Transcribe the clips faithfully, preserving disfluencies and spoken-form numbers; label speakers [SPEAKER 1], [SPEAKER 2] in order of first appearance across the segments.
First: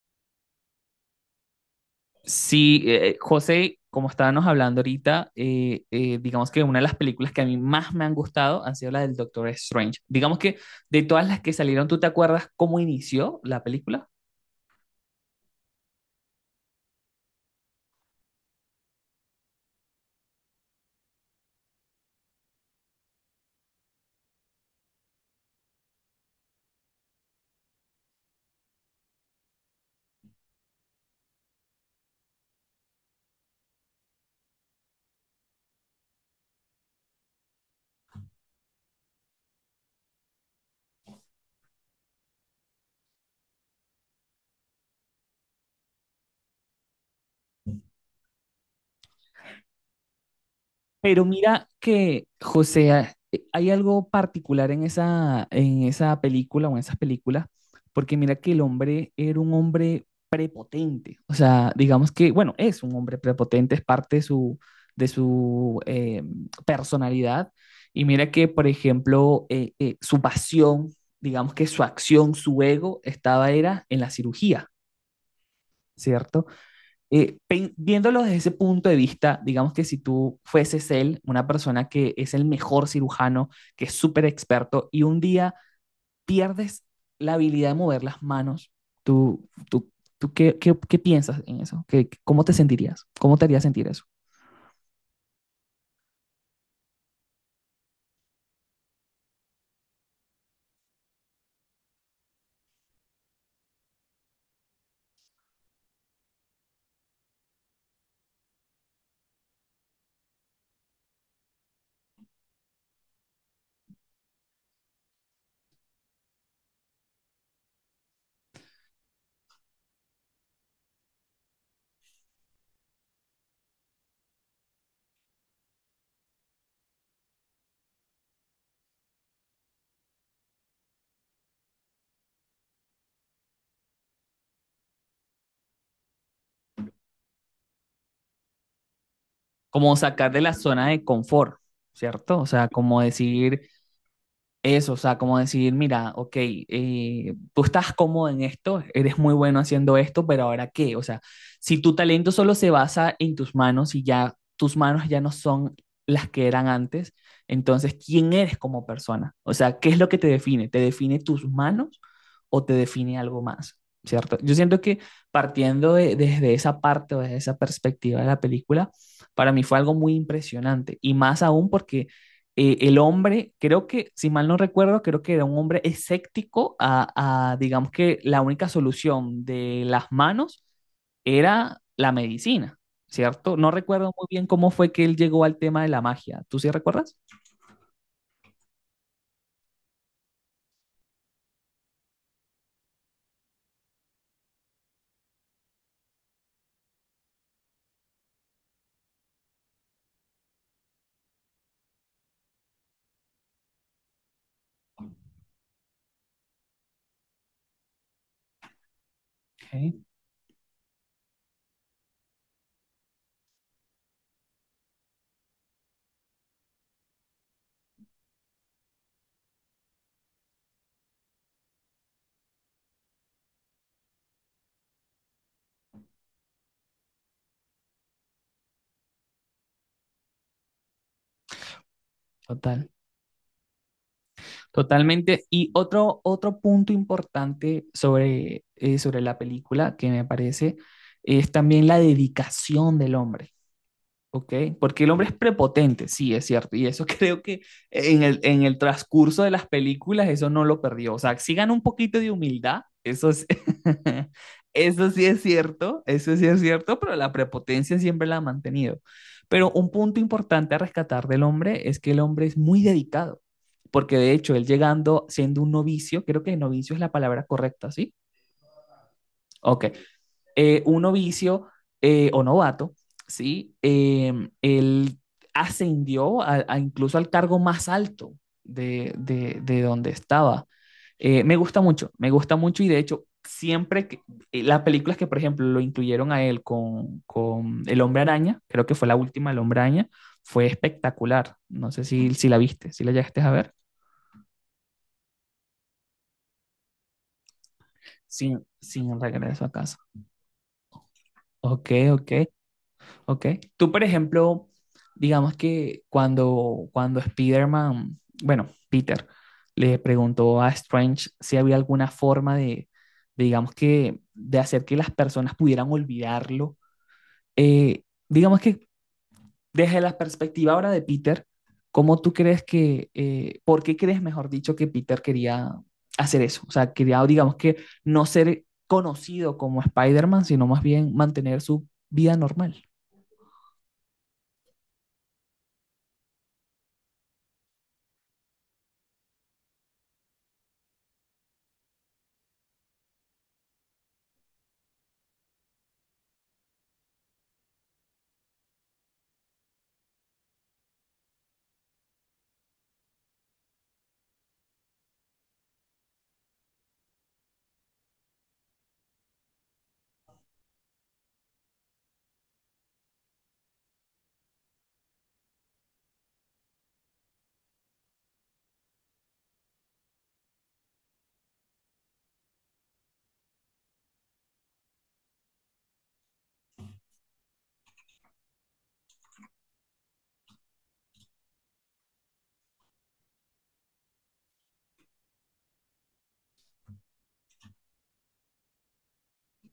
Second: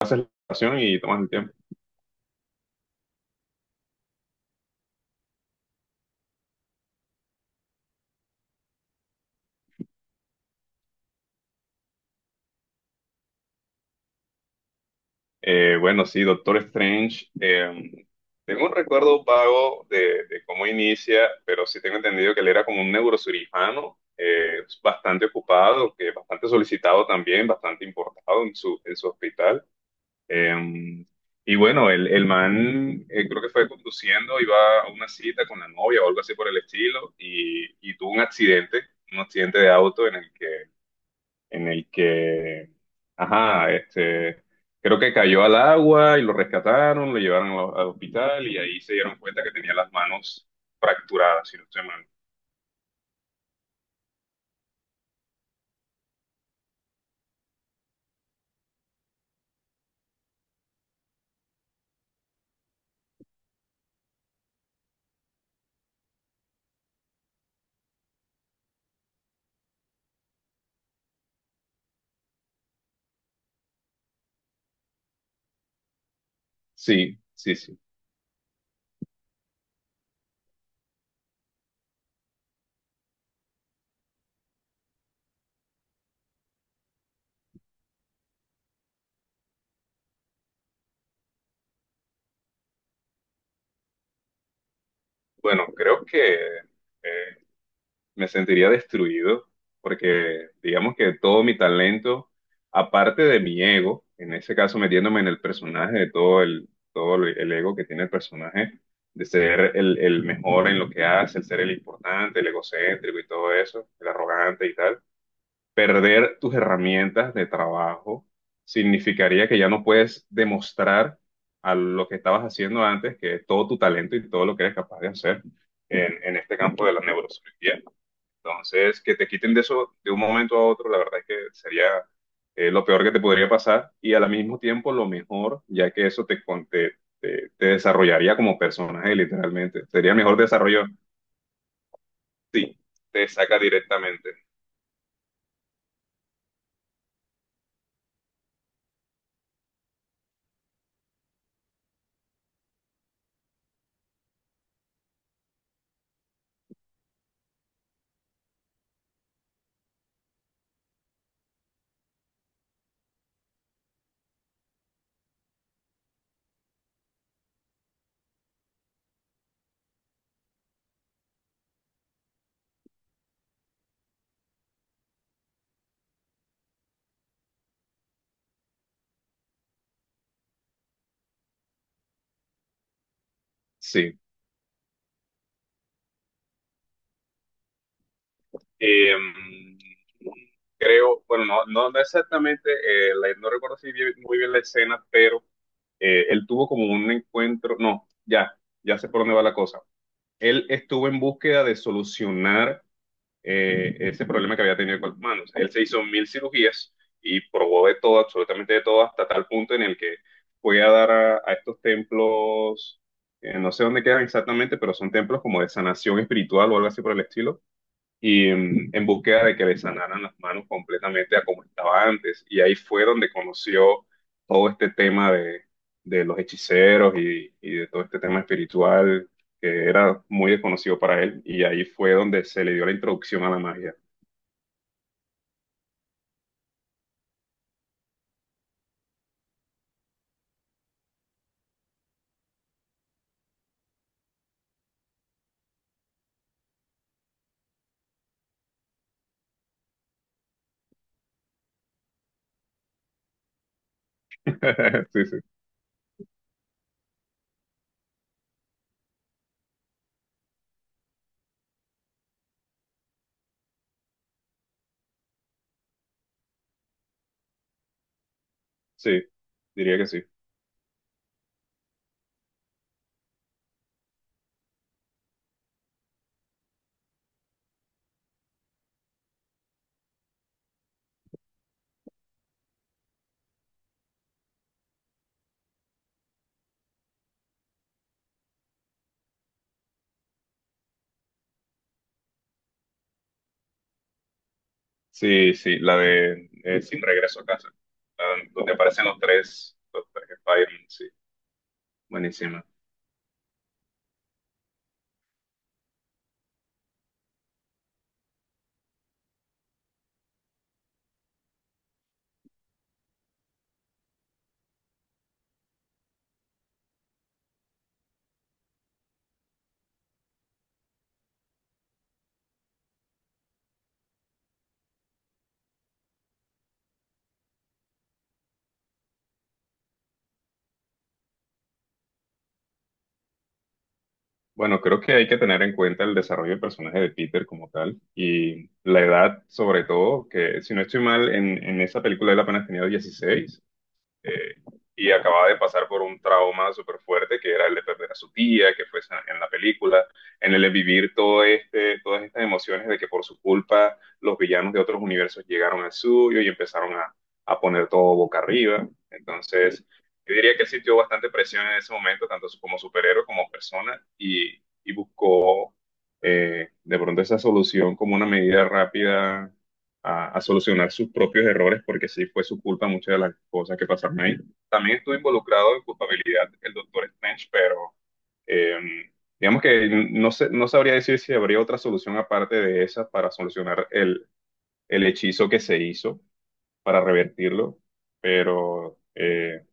[SPEAKER 1] Haces la oración y tomas el tiempo.
[SPEAKER 2] Sí, eh, José, como estábamos hablando ahorita, eh, eh, digamos que una de las películas que a mí más me han gustado han sido las del Doctor Strange. Digamos que de todas las que salieron, ¿tú te acuerdas cómo inició la película?
[SPEAKER 1] Eh, bueno, sí, Doctor Strange. Eh, tengo un recuerdo vago de, de cómo inicia, pero sí tengo entendido que él era como un neurocirujano, eh, bastante ocupado, que bastante solicitado también, bastante importado en su, en su hospital. Eh, y bueno, el, el man eh, creo que fue conduciendo, iba a una cita con la novia o algo así por el estilo, y, y tuvo un accidente, un accidente de auto en el que en el que, ajá, este, creo que cayó al agua y lo rescataron, lo llevaron al, al hospital y ahí se dieron cuenta que tenía las manos
[SPEAKER 2] Pero
[SPEAKER 1] fracturadas, si no
[SPEAKER 2] mira
[SPEAKER 1] estoy mal.
[SPEAKER 2] que, José, a- eh, hay algo particular en esa, en esa película o en esas películas, porque mira que el hombre era un hombre prepotente. O sea, digamos que, bueno, es un hombre prepotente, es parte de su, de su eh, personalidad. Y mira que, por ejemplo, eh, eh, su pasión, digamos que su acción, su ego, estaba era en la cirugía, ¿cierto?
[SPEAKER 1] Sí,
[SPEAKER 2] Eh,
[SPEAKER 1] sí,
[SPEAKER 2] pen-
[SPEAKER 1] sí.
[SPEAKER 2] viéndolo desde ese punto de vista, digamos que si tú fueses él, una persona que es el mejor cirujano, que es súper experto, y un día pierdes la habilidad de mover las manos, ¿tú, tú, tú qué, qué, qué piensas en eso? ¿Qué, qué- ¿cómo te sentirías? ¿Cómo te haría sentir eso?
[SPEAKER 1] Bueno, creo que eh, me sentiría destruido porque digamos que todo mi talento, aparte de mi ego, en ese caso metiéndome en el personaje, de todo el, todo el el ego que tiene el personaje, de ser el, el mejor en lo que hace, el ser el importante, el egocéntrico y todo eso, el arrogante y tal, perder tus herramientas de trabajo significaría que ya no puedes demostrar a lo que estabas haciendo antes que todo tu talento y todo lo que eres capaz de hacer en, en este campo de la neurociencia. Entonces, que te quiten de eso de un momento a otro, la verdad es que sería eh, lo peor que te podría pasar y al mismo tiempo lo mejor, ya que eso te, con- te, te- te desarrollaría como personaje, literalmente.
[SPEAKER 2] Como
[SPEAKER 1] Sería
[SPEAKER 2] sacar
[SPEAKER 1] mejor
[SPEAKER 2] de la
[SPEAKER 1] desarrollo,
[SPEAKER 2] zona de confort, ¿cierto? O sea,
[SPEAKER 1] sí,
[SPEAKER 2] como
[SPEAKER 1] te saca
[SPEAKER 2] decir,
[SPEAKER 1] directamente,
[SPEAKER 2] eso, o sea, como decir, mira, ok, eh, tú estás cómodo en esto, eres muy bueno haciendo esto, ¿pero ahora qué? O sea, si tu talento solo se basa en tus manos y ya tus manos ya no son las que eran antes, entonces, ¿quién eres como persona? O sea, ¿qué es lo que te define? ¿Te define tus manos o te define algo más? ¿Cierto? Yo siento que partiendo de- desde esa parte o desde esa perspectiva de la película, para mí fue algo muy impresionante y más aún porque eh, el hombre, creo que, si mal no recuerdo, creo que era un hombre escéptico a, a, digamos que la única solución de las manos era la medicina, ¿cierto? No recuerdo
[SPEAKER 1] sí.
[SPEAKER 2] muy bien cómo fue que él llegó al tema de la magia. ¿Tú sí recuerdas?
[SPEAKER 1] Eh, Creo, bueno, no, no, no exactamente, eh, la- no recuerdo si bien- muy bien la escena, pero eh, él tuvo como un encuentro, no, ya, ya sé por dónde va la cosa. Él estuvo en búsqueda de solucionar eh, ese problema que había tenido con las manos. Él se hizo mil cirugías y probó de todo, absolutamente de todo, hasta tal punto en el
[SPEAKER 2] Ok,
[SPEAKER 1] que fue a dar a, a estos templos, eh, no sé dónde quedan exactamente, pero son templos como de sanación espiritual o algo así por el estilo y mm, en búsqueda de que le sanaran las manos completamente a como estaba antes. Y ahí fue donde conoció todo este tema de, de los hechiceros y, y de todo este tema espiritual que era muy desconocido para él. Y ahí fue donde se le dio
[SPEAKER 2] total,
[SPEAKER 1] la introducción a la magia.
[SPEAKER 2] totalmente. Y otro, otro punto importante sobre, eh, sobre la película que me parece es también la dedicación del hombre. Ok, porque el hombre es prepotente, sí, es cierto, y eso creo que en el, en el transcurso de las películas eso no lo perdió, o sea, si gana un poquito de humildad, eso es- eso sí
[SPEAKER 1] Sí, sí,
[SPEAKER 2] es cierto, eso sí es cierto, pero la prepotencia siempre la ha mantenido. Pero un punto importante a rescatar del hombre es que el hombre es muy dedicado, porque de hecho él llegando siendo un novicio, creo que novicio es la palabra correcta, ¿sí?
[SPEAKER 1] sí,
[SPEAKER 2] Ok,
[SPEAKER 1] diría que sí.
[SPEAKER 2] eh, un novicio eh, o novato, ¿sí? Eh, él ascendió a, a incluso al cargo más alto de, de, de donde estaba. Eh, me gusta mucho, me gusta mucho y de hecho siempre que, eh, las películas que por ejemplo lo incluyeron a él con, con El Hombre Araña, creo que fue la última El Hombre Araña, fue espectacular. No sé si, si la viste, si la llegaste a ver.
[SPEAKER 1] Sí, sí, la de eh, Sin Regreso a Casa, la
[SPEAKER 2] Sin,
[SPEAKER 1] donde aparecen los
[SPEAKER 2] sin regreso a
[SPEAKER 1] tres,
[SPEAKER 2] casa.
[SPEAKER 1] los tres Spider-Man, sí,
[SPEAKER 2] Ok, ok.
[SPEAKER 1] buenísima.
[SPEAKER 2] Ok. Tú, por ejemplo, digamos que cuando, cuando Spider-Man, bueno, Peter, le preguntó a Strange si había alguna forma de, de, digamos que, de hacer que las personas pudieran olvidarlo. eh, digamos que desde la perspectiva ahora de Peter, ¿cómo tú crees que, eh, por qué crees, mejor dicho, que Peter quería hacer eso? O sea, quería, digamos que, no ser conocido como Spider-Man, sino más bien mantener su vida normal.
[SPEAKER 1] Bueno, creo que hay que tener en cuenta el desarrollo del personaje de Peter como tal y la edad sobre todo, que si no estoy mal, en, en esa película él apenas tenía dieciséis eh, y acababa de pasar por un trauma súper fuerte que era el de perder a su tía, que fue en la película, en el de vivir todo este, todas estas emociones de que por su culpa los villanos de otros universos llegaron al suyo y empezaron a, a poner todo boca arriba. Entonces, yo diría que él sintió bastante presión en ese momento, tanto como superhéroe como persona, y, y buscó eh, de pronto esa solución como una medida rápida a, a solucionar sus propios errores, porque sí fue su culpa muchas de las cosas que pasaron ahí. También estuvo involucrado en culpabilidad el doctor Strange, pero eh, digamos que no sé, no sabría decir si habría otra solución aparte de esa para solucionar el, el hechizo que se hizo, para revertirlo, pero... eh,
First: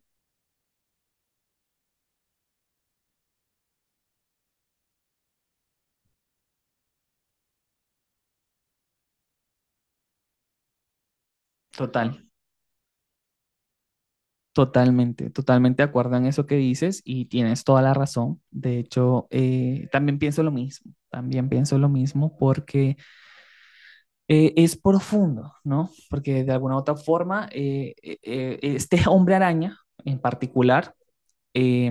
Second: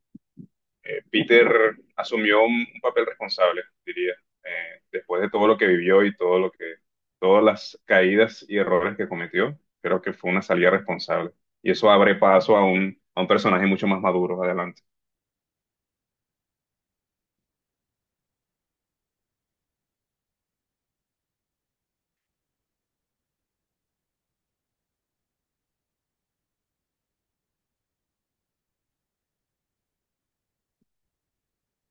[SPEAKER 1] eh, Peter asumió un, un papel responsable, diría, eh, después de todo lo que vivió y todo lo que, todas las caídas y errores que cometió, creo que fue una salida responsable. Y eso abre
[SPEAKER 2] Total.
[SPEAKER 1] paso a un, a un personaje mucho más maduro adelante.
[SPEAKER 2] Totalmente, totalmente de acuerdo en eso que dices y tienes toda la razón. De hecho, eh, también pienso lo mismo, también pienso lo mismo porque eh, es profundo, ¿no? Porque de alguna u otra forma, eh, eh, eh, este hombre araña en particular, eh,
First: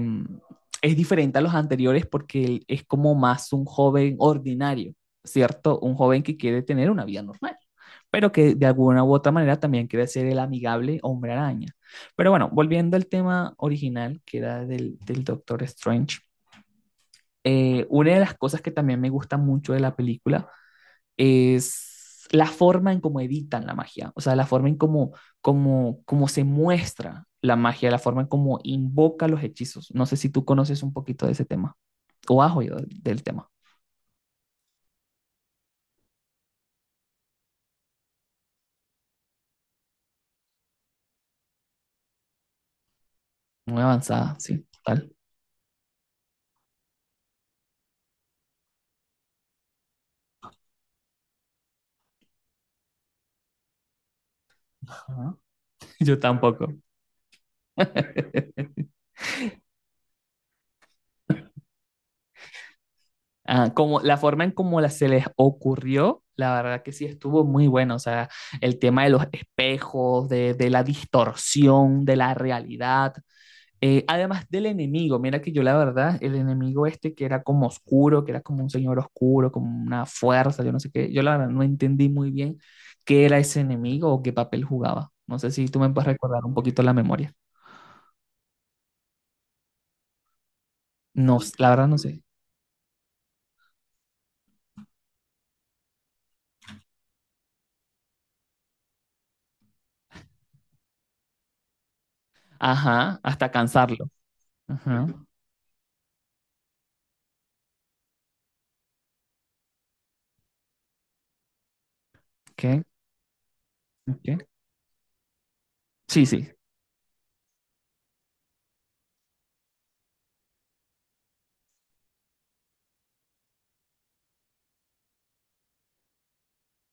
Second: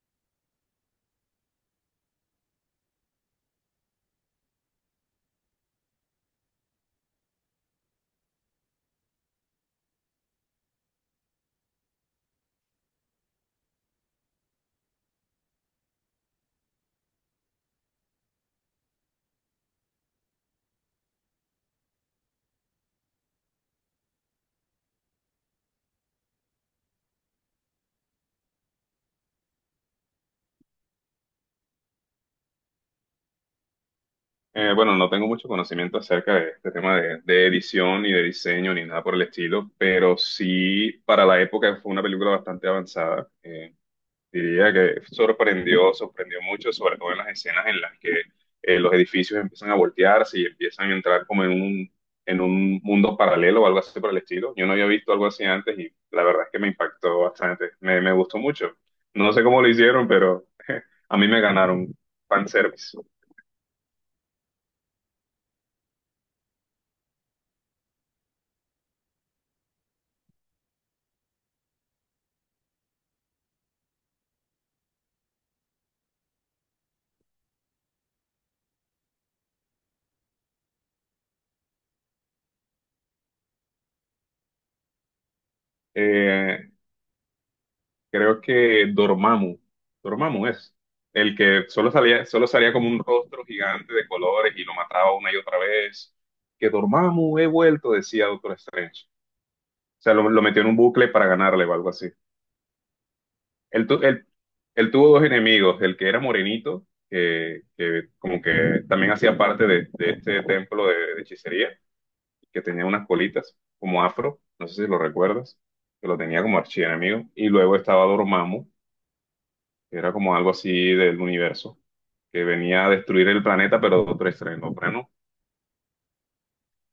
[SPEAKER 2] es diferente a los anteriores porque él es como más un joven ordinario, ¿cierto? Un joven que quiere tener una vida normal, pero que de alguna u otra manera también quiere ser el amigable hombre araña. Pero bueno, volviendo al tema original, que era del, del Doctor Strange, eh, una de las cosas que también me gusta mucho de la película es la forma en cómo editan la magia, o sea, la forma en cómo, cómo, cómo se muestra la magia, la forma en cómo invoca los hechizos. No sé si tú conoces un poquito de ese tema o has oído del tema.
[SPEAKER 1] Eh, bueno, no tengo mucho conocimiento acerca de este tema de, de edición ni de diseño ni nada por el estilo, pero sí para la época fue una película bastante avanzada. Eh,
[SPEAKER 2] Muy avanzada, sí,
[SPEAKER 1] Diría que
[SPEAKER 2] tal.
[SPEAKER 1] sorprendió, sorprendió mucho, sobre todo en las escenas en las que eh, los edificios empiezan a voltearse y empiezan a entrar como en un, en un mundo paralelo o algo así por el estilo. Yo no había visto algo
[SPEAKER 2] Ajá.
[SPEAKER 1] así antes y
[SPEAKER 2] Yo
[SPEAKER 1] la verdad es que
[SPEAKER 2] tampoco.
[SPEAKER 1] me impactó bastante, me, me gustó mucho. No sé cómo lo hicieron, pero a mí me ganaron fanservice.
[SPEAKER 2] Ah, como la forma en cómo la, se les ocurrió, la verdad que sí estuvo muy bueno. O sea, el tema de los espejos, de, de la distorsión de la realidad, Eh, además del enemigo, mira que yo la verdad, el enemigo este que era como oscuro, que era como un señor oscuro, como una fuerza, yo no sé qué, yo la verdad no entendí muy bien qué era ese enemigo o qué papel jugaba. No sé si tú me puedes recordar un
[SPEAKER 1] Service
[SPEAKER 2] poquito la memoria.
[SPEAKER 1] creo que Dormammu, Dormammu es el
[SPEAKER 2] No, s-
[SPEAKER 1] que
[SPEAKER 2] la verdad
[SPEAKER 1] solo
[SPEAKER 2] no sé.
[SPEAKER 1] salía, solo salía como un rostro gigante de colores y lo mataba una y otra vez. Que Dormammu he vuelto, decía Doctor Strange. O sea, lo, lo metió en un bucle para ganarle o algo así.
[SPEAKER 2] Ajá, hasta
[SPEAKER 1] Él, tu-
[SPEAKER 2] cansarlo.
[SPEAKER 1] él, él
[SPEAKER 2] Ajá,
[SPEAKER 1] tuvo dos enemigos, el que era morenito, que, que como que también hacía parte de, de este templo de, de hechicería, que
[SPEAKER 2] ok,
[SPEAKER 1] tenía unas colitas como afro,
[SPEAKER 2] ok.
[SPEAKER 1] no sé si lo recuerdas, que lo
[SPEAKER 2] Sí,
[SPEAKER 1] tenía
[SPEAKER 2] sí,
[SPEAKER 1] como archienemigo. Y luego estaba Dormammu, era como algo así del universo, que venía a destruir el planeta, pero de otro estreno, plano.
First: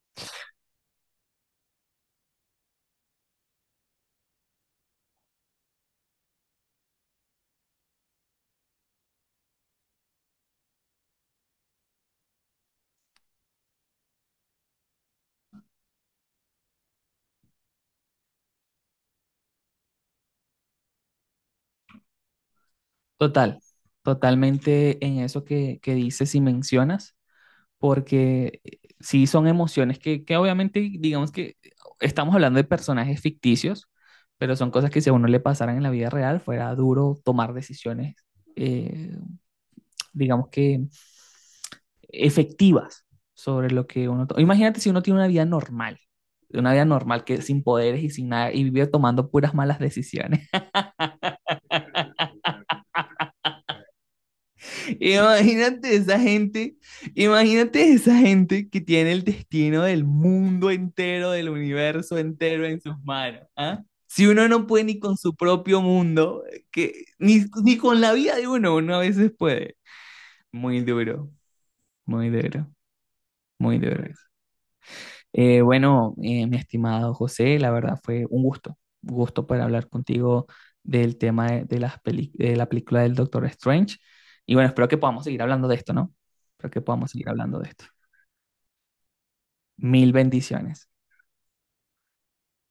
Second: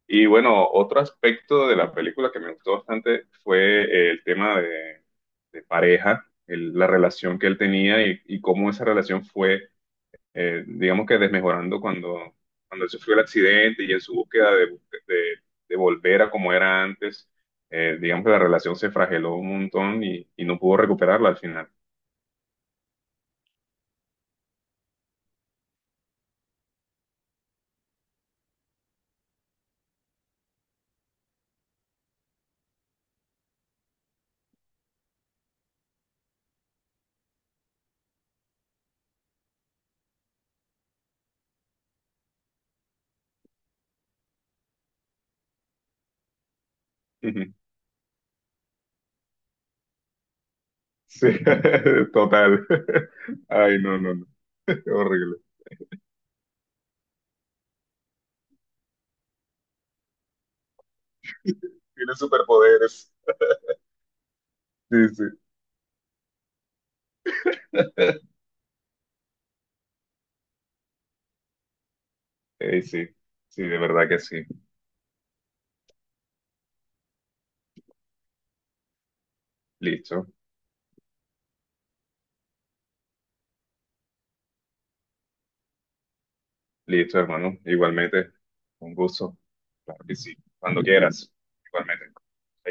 [SPEAKER 1] Y bueno, otro aspecto de la película que me gustó bastante fue eh, el tema de, de pareja, el- la relación que él tenía y, y cómo esa relación fue, eh, digamos que desmejorando cuando, cuando él sufrió el accidente y en su búsqueda de, de, de volver a como era antes, eh, digamos que la relación se frageló un montón y, y no pudo recuperarla al final.
[SPEAKER 2] total, totalmente en eso que, que dices y mencionas. Porque eh, sí son emociones que, que obviamente, digamos que estamos hablando de personajes ficticios, pero son cosas que si a uno le pasaran en la vida real, fuera duro tomar decisiones, eh, digamos que efectivas sobre lo que uno... to- Imagínate si uno tiene una vida normal, una vida normal que sin poderes y sin nada, y vive tomando puras malas decisiones.
[SPEAKER 1] Sí, total. Ay, no, no, no. Horrible.
[SPEAKER 2] Imagínate esa gente, imagínate esa gente que tiene el destino del mundo entero, del
[SPEAKER 1] Tiene
[SPEAKER 2] universo entero en sus
[SPEAKER 1] superpoderes.
[SPEAKER 2] manos, ¿ah? Si uno no puede ni
[SPEAKER 1] Sí,
[SPEAKER 2] con
[SPEAKER 1] sí.
[SPEAKER 2] su propio mundo, que, ni, ni con la vida de uno, uno a veces puede. Muy duro, muy duro,
[SPEAKER 1] Eh, sí, sí,
[SPEAKER 2] muy
[SPEAKER 1] de
[SPEAKER 2] duro.
[SPEAKER 1] verdad que sí.
[SPEAKER 2] Eh, bueno, eh, mi estimado José, la verdad fue un gusto, un gusto poder hablar
[SPEAKER 1] Listo,
[SPEAKER 2] contigo del tema de, de las peli- de la película del Doctor Strange. Y bueno, espero que podamos seguir hablando de esto, ¿no? Espero que podamos
[SPEAKER 1] listo,
[SPEAKER 2] seguir
[SPEAKER 1] hermano.
[SPEAKER 2] hablando de esto.
[SPEAKER 1] Igualmente, un gusto. Claro
[SPEAKER 2] Mil
[SPEAKER 1] que sí. Cuando
[SPEAKER 2] bendiciones.
[SPEAKER 1] quieras. Igualmente. Ahí